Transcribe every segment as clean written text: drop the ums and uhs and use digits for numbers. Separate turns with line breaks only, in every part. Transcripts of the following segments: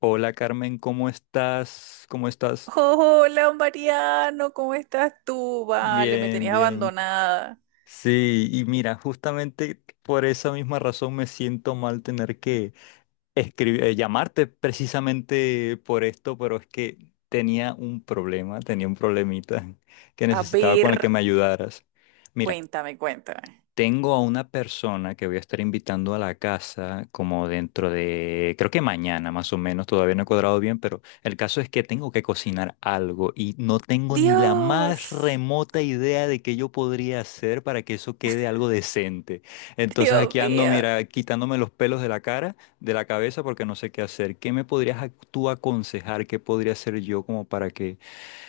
Hola Carmen, ¿cómo estás? ¿Cómo estás?
Hola, Mariano, ¿cómo estás tú? Vale, me
Bien,
tenías
bien.
abandonada.
Sí, y mira, justamente por esa misma razón me siento mal tener que escribir, llamarte precisamente por esto, pero es que tenía un problema, tenía un problemita que
A
necesitaba
ver,
con el que me ayudaras. Mira.
cuéntame, cuéntame.
Tengo a una persona que voy a estar invitando a la casa como dentro de, creo que mañana más o menos, todavía no he cuadrado bien, pero el caso es que tengo que cocinar algo y no tengo ni la más
Dios,
remota idea de qué yo podría hacer para que eso quede algo decente. Entonces
Dios
aquí ando,
mío.
mira, quitándome los pelos de la cara, de la cabeza, porque no sé qué hacer. ¿Qué me podrías tú aconsejar? ¿Qué podría hacer yo como para que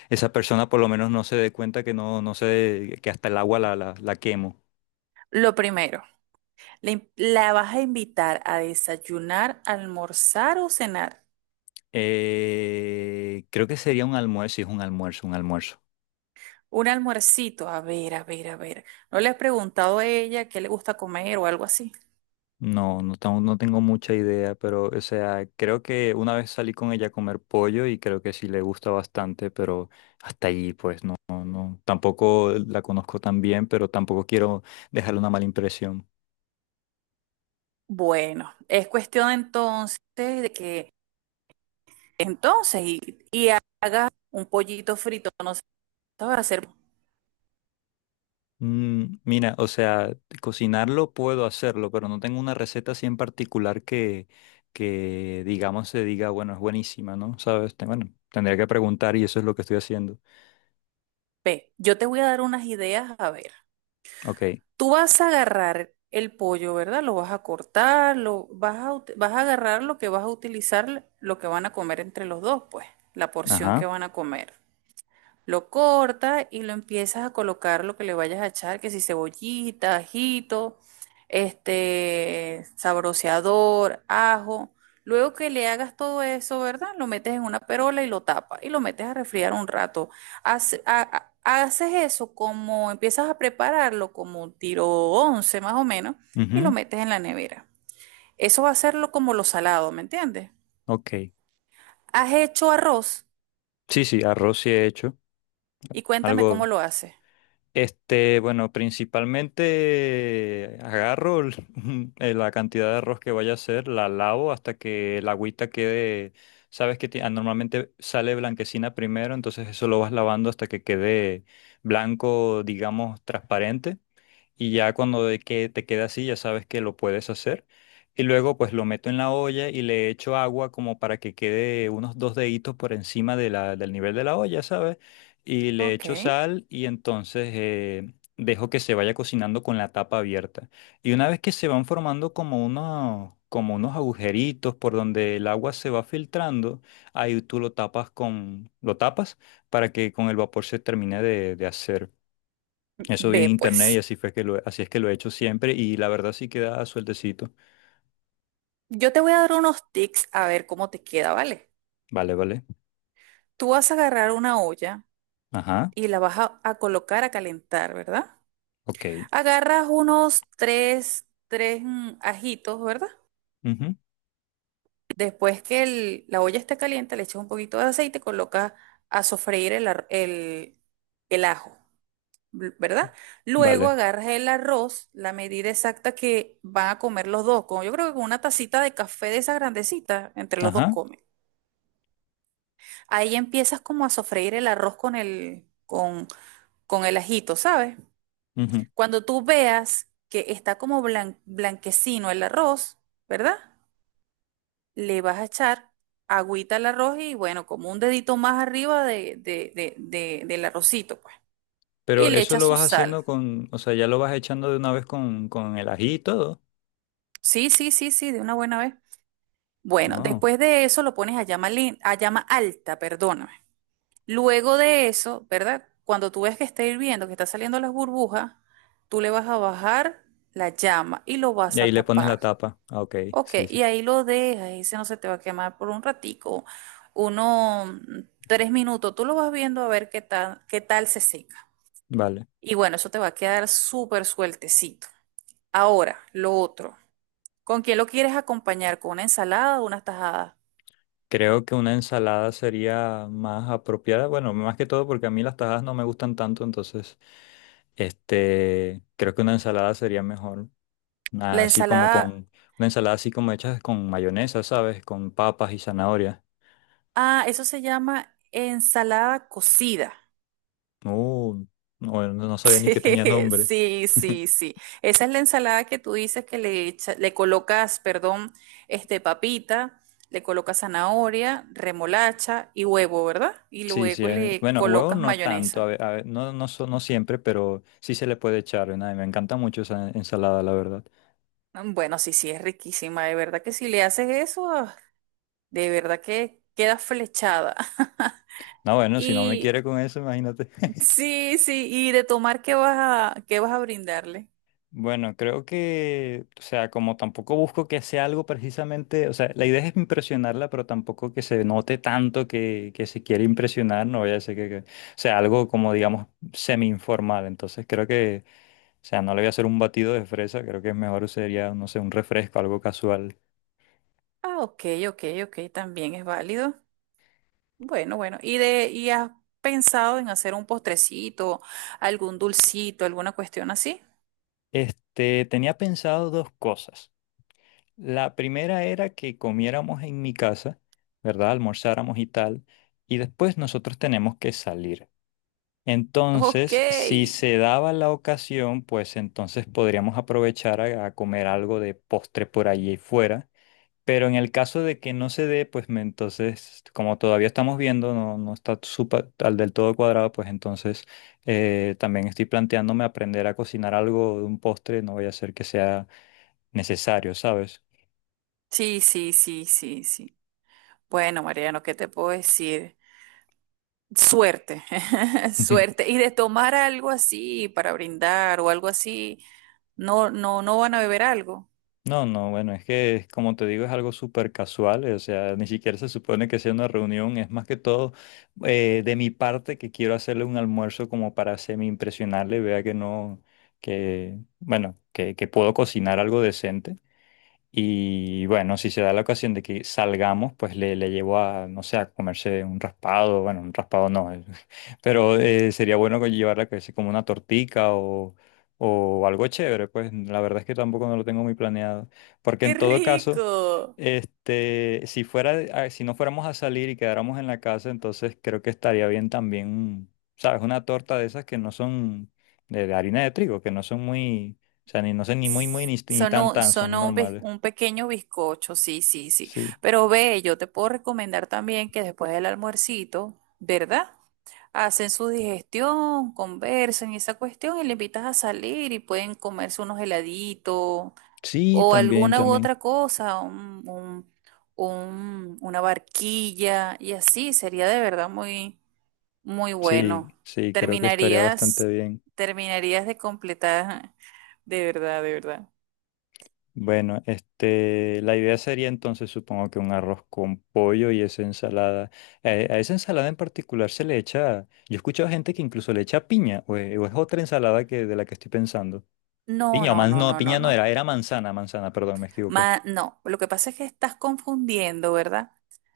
esa persona por lo menos no se dé cuenta que no, no sé, que hasta el agua la quemo?
Lo primero, ¿la vas a invitar a desayunar, almorzar o cenar?
Creo que sería un almuerzo, sí, es un almuerzo, un almuerzo.
Un almuercito, a ver, a ver, a ver. ¿No le has preguntado a ella qué le gusta comer o algo así?
No, no tengo mucha idea, pero, o sea, creo que una vez salí con ella a comer pollo y creo que sí le gusta bastante, pero hasta ahí, pues, no. Tampoco la conozco tan bien, pero tampoco quiero dejarle una mala impresión.
Bueno, es cuestión entonces de que entonces y, y haga un pollito frito, no sé, ¿sabes hacer?
Mm, mira, o sea, cocinarlo puedo hacerlo, pero no tengo una receta así en particular que digamos, se diga, bueno, es buenísima, ¿no? ¿Sabes? Bueno, tendría que preguntar y eso es lo que estoy haciendo.
Ve, yo te voy a dar unas ideas, a ver.
Ok,
Tú vas a agarrar el pollo, ¿verdad? Lo vas a cortar, lo vas a, ut- vas a agarrar lo que vas a utilizar, lo que van a comer entre los dos, pues, la porción que
ajá,
van a comer. Lo cortas y lo empiezas a colocar lo que le vayas a echar, que si cebollita, ajito, sabroseador, ajo. Luego que le hagas todo eso, ¿verdad? Lo metes en una perola y lo tapas y lo metes a refriar un rato. Haces eso como empiezas a prepararlo como un tiro 11 más o menos y lo
ujú,
metes en la nevera. Eso va a hacerlo como lo salado, ¿me entiendes?
ok.
Has hecho arroz
Sí, sí, arroz sí he hecho.
y cuéntame
Algo,
cómo lo haces.
este, bueno, principalmente agarro la cantidad de arroz que vaya a hacer, la lavo hasta que la agüita quede, sabes que normalmente sale blanquecina primero, entonces eso lo vas lavando hasta que quede blanco, digamos, transparente. Y ya cuando de que te queda así ya sabes que lo puedes hacer. Y luego pues lo meto en la olla y le echo agua como para que quede unos dos deditos por encima de la, del nivel de la olla, ¿sabes? Y le
Ok.
echo sal y entonces dejo que se vaya cocinando con la tapa abierta. Y una vez que se van formando como unos agujeritos por donde el agua se va filtrando, ahí tú lo tapas con, lo tapas para que con el vapor se termine de hacer. Eso vi en
Ve
internet y
pues.
así fue que lo, así es que lo he hecho siempre y la verdad sí queda sueltecito.
Yo te voy a dar unos tips a ver cómo te queda, ¿vale?
Vale, vale.
Tú vas a agarrar una olla
Ajá.
y la vas a colocar a calentar, ¿verdad?
Ok.
Agarras unos tres, tres ajitos, ¿verdad?
Ujú,
Después que la olla esté caliente, le echas un poquito de aceite y colocas a sofreír el ajo, ¿verdad? Luego
vale.
agarras el arroz, la medida exacta que van a comer los dos, como yo creo que con una tacita de café de esa grandecita, entre los dos
Ajá.
comen. Ahí empiezas como a sofreír el arroz con el ajito, ¿sabes?
Ujú.
Cuando tú veas que está como blanquecino el arroz, ¿verdad? Le vas a echar agüita al arroz y bueno, como un dedito más arriba del arrocito, pues. Y
Pero
le
eso
echas
lo
su
vas
sal.
haciendo con, o sea, ya lo vas echando de una vez con el ají y todo.
Sí, sí, sí, sí, de una buena vez. Bueno,
Oh.
después de eso lo pones a llama, a llama alta, perdón. Luego de eso, ¿verdad? Cuando tú ves que está hirviendo, que está saliendo las burbujas, tú le vas a bajar la llama y lo
Y
vas
ahí
a
le pones la
tapar.
tapa. Ah, ok.
Ok,
Sí, sí.
y ahí lo dejas, y ese no se te va a quemar por un ratico, uno, 3 minutos, tú lo vas viendo a ver qué tal se seca.
Vale.
Y bueno, eso te va a quedar súper sueltecito. Ahora, lo otro, ¿con quién lo quieres acompañar? ¿Con una ensalada o una tajada?
Creo que una ensalada sería más apropiada. Bueno, más que todo porque a mí las tajadas no me gustan tanto, entonces, este, creo que una ensalada sería mejor.
La
Así como
ensalada,
con una ensalada así como hecha con mayonesa, ¿sabes? Con papas y zanahorias.
ah, eso se llama ensalada cocida.
Uh, no, no sabía ni
Sí,
que tenía nombre.
sí, sí, sí. Esa es la ensalada que tú dices que le le colocas, perdón, este papita, le colocas zanahoria, remolacha y huevo, ¿verdad? Y
Sí, sí.
luego le
Bueno, huevo
colocas
no tanto,
mayonesa.
a ve- no, no, no siempre, pero sí se le puede echar. ¿No? Y me encanta mucho esa ensalada, la verdad.
Bueno, sí, sí, es riquísima, de verdad que si le haces eso, ah, de verdad que queda flechada.
No, bueno, si no me
Y
quiere con eso, imagínate.
sí, sí, y de tomar, ¿qué vas a brindarle?
Bueno, creo que, o sea, como tampoco busco que sea algo precisamente, o sea, la idea es impresionarla, pero tampoco que se note tanto que se quiere impresionar, no voy a decir o sea, algo como, digamos, semi-informal. Entonces creo que, o sea, no le voy a hacer un batido de fresa, creo que es mejor sería, no sé, un refresco, algo casual.
Ah, ok, ok, ok, también es válido. Bueno, bueno. ¿Y de, y has pensado en hacer un postrecito, algún dulcito, alguna cuestión así?
Este, tenía pensado dos cosas. La primera era que comiéramos en mi casa, ¿verdad? Almorzáramos y tal, y después nosotros tenemos que salir.
Ok.
Entonces, si se daba la ocasión, pues entonces podríamos aprovechar a comer algo de postre por allí fuera. Pero en el caso de que no se dé, entonces, como todavía estamos viendo, no, no está súper al del todo cuadrado, pues entonces también estoy planteándome aprender a cocinar algo de un postre, no vaya a ser que sea necesario, ¿sabes?
Sí, sí, sí, sí, sí. Bueno, Mariano, ¿qué te puedo decir? Suerte, suerte. Y de tomar algo así para brindar o algo así, no, no, no van a beber algo.
No, no, bueno, es que como te digo es algo súper casual, o sea, ni siquiera se supone que sea una reunión, es más que todo de mi parte que quiero hacerle un almuerzo como para semi-impresionarle, vea que no, que, bueno, que puedo cocinar algo decente. Y bueno, si se da la ocasión de que salgamos, pues le llevo a, no sé, a comerse un raspado, bueno, un raspado no, pero sería bueno que llevarla que sea como una tortica o algo chévere, pues la verdad es que tampoco no lo tengo muy planeado, porque
¡Qué
en todo caso,
rico!
este, si fuera, si no fuéramos a salir y quedáramos en la casa, entonces creo que estaría bien también, ¿sabes? Una torta de esas que no son de harina de trigo, que no son muy, o sea, ni, no sé, ni muy, muy, ni, ni
Son
tan,
un,
tan,
son
son
un, bis-
normales.
un pequeño bizcocho, sí, sí, sí.
Sí,
Pero ve, yo te puedo recomendar también que después del almuercito, ¿verdad? Hacen su digestión, conversan y esa cuestión y le invitas a salir y pueden comerse unos heladitos
sí,
o
también,
alguna u
también.
otra cosa, una barquilla y así sería de verdad muy, muy
Sí,
bueno.
sí, creo que estaría bastante
Terminarías,
bien.
terminarías de completar, de verdad, de verdad.
Bueno, este, la idea sería entonces, supongo que un arroz con pollo y esa ensalada. A esa ensalada en particular se le echa, yo he escuchado gente que incluso le echa piña, o es, otra ensalada que, de la que estoy pensando.
No,
Piña,
no, no,
no,
no, no,
piña no era,
no.
era manzana, manzana, perdón, me equivoqué.
No, lo que pasa es que estás confundiendo, ¿verdad?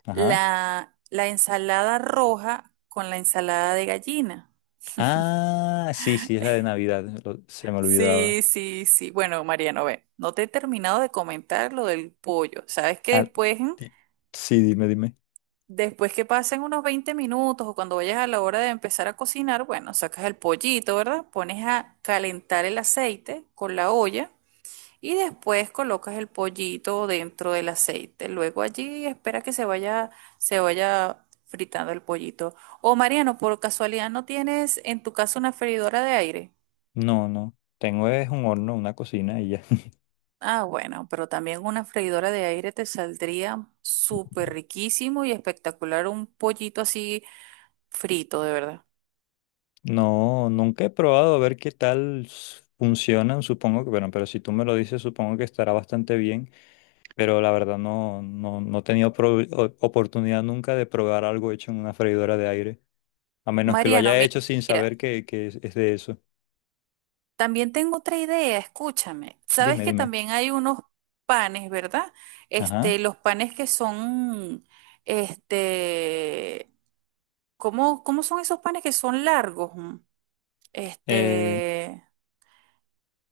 Ajá.
La ensalada roja con la ensalada de gallina.
Ah, sí, sí, es la de Navidad, se me olvidaba.
Sí, sí, sí. Bueno, Mariano, ve, no te he terminado de comentar lo del pollo. Sabes que
Ah,
después,
di- sí, dime, dime.
después que pasen unos 20 minutos o cuando vayas a la hora de empezar a cocinar, bueno, sacas el pollito, ¿verdad? Pones a calentar el aceite con la olla y después colocas el pollito dentro del aceite. Luego allí espera que se vaya fritando el pollito. O Mariano, por casualidad, ¿no tienes en tu casa una freidora de aire?
No, no. Tengo es un horno, una cocina y ya.
Ah, bueno, pero también una freidora de aire te saldría súper riquísimo y espectacular un pollito así frito, de verdad.
No, nunca he probado a ver qué tal funcionan. Supongo que, bueno, pero si tú me lo dices, supongo que estará bastante bien. Pero la verdad no, no he tenido oportunidad nunca de probar algo hecho en una freidora de aire. A menos que lo
Mariano,
haya
mi-
hecho sin
mira,
saber que es de eso.
también tengo otra idea, escúchame. Sabes
Dime,
que
dime.
también hay unos panes, ¿verdad?
Ajá.
Los panes que son, este, ¿cómo son esos panes que son largos?
Eh,
Este,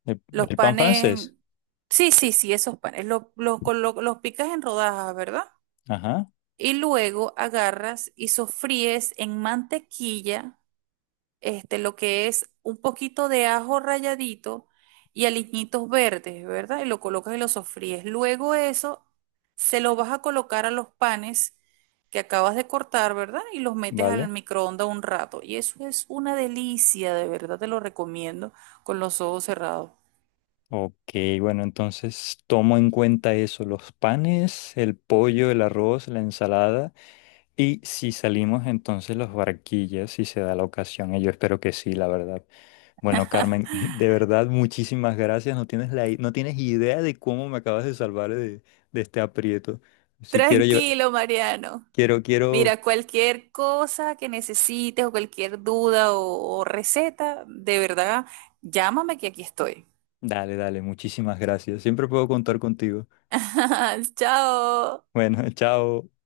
el,
los
el pan
panes,
francés.
sí, sí, sí, esos panes, los picas en rodajas, ¿verdad?
Ajá.
Y luego agarras y sofríes en mantequilla, lo que es un poquito de ajo ralladito y aliñitos verdes, ¿verdad? Y lo colocas y lo sofríes. Luego eso se lo vas a colocar a los panes que acabas de cortar, ¿verdad? Y los metes al
Vale.
microondas un rato. Y eso es una delicia, de verdad te lo recomiendo con los ojos cerrados.
Ok, bueno, entonces tomo en cuenta eso, los panes, el pollo, el arroz, la ensalada y si salimos entonces los barquillas, si se da la ocasión, y yo espero que sí, la verdad. Bueno, Carmen, de verdad muchísimas gracias, no tienes la, no tienes idea de cómo me acabas de salvar de este aprieto. Si quiero yo,
Tranquilo, Mariano.
quiero, quiero,
Mira, cualquier cosa que necesites o cualquier duda o receta, de verdad, llámame que aquí estoy.
dale, dale, muchísimas gracias, siempre puedo contar contigo.
Chao.
Bueno, chao.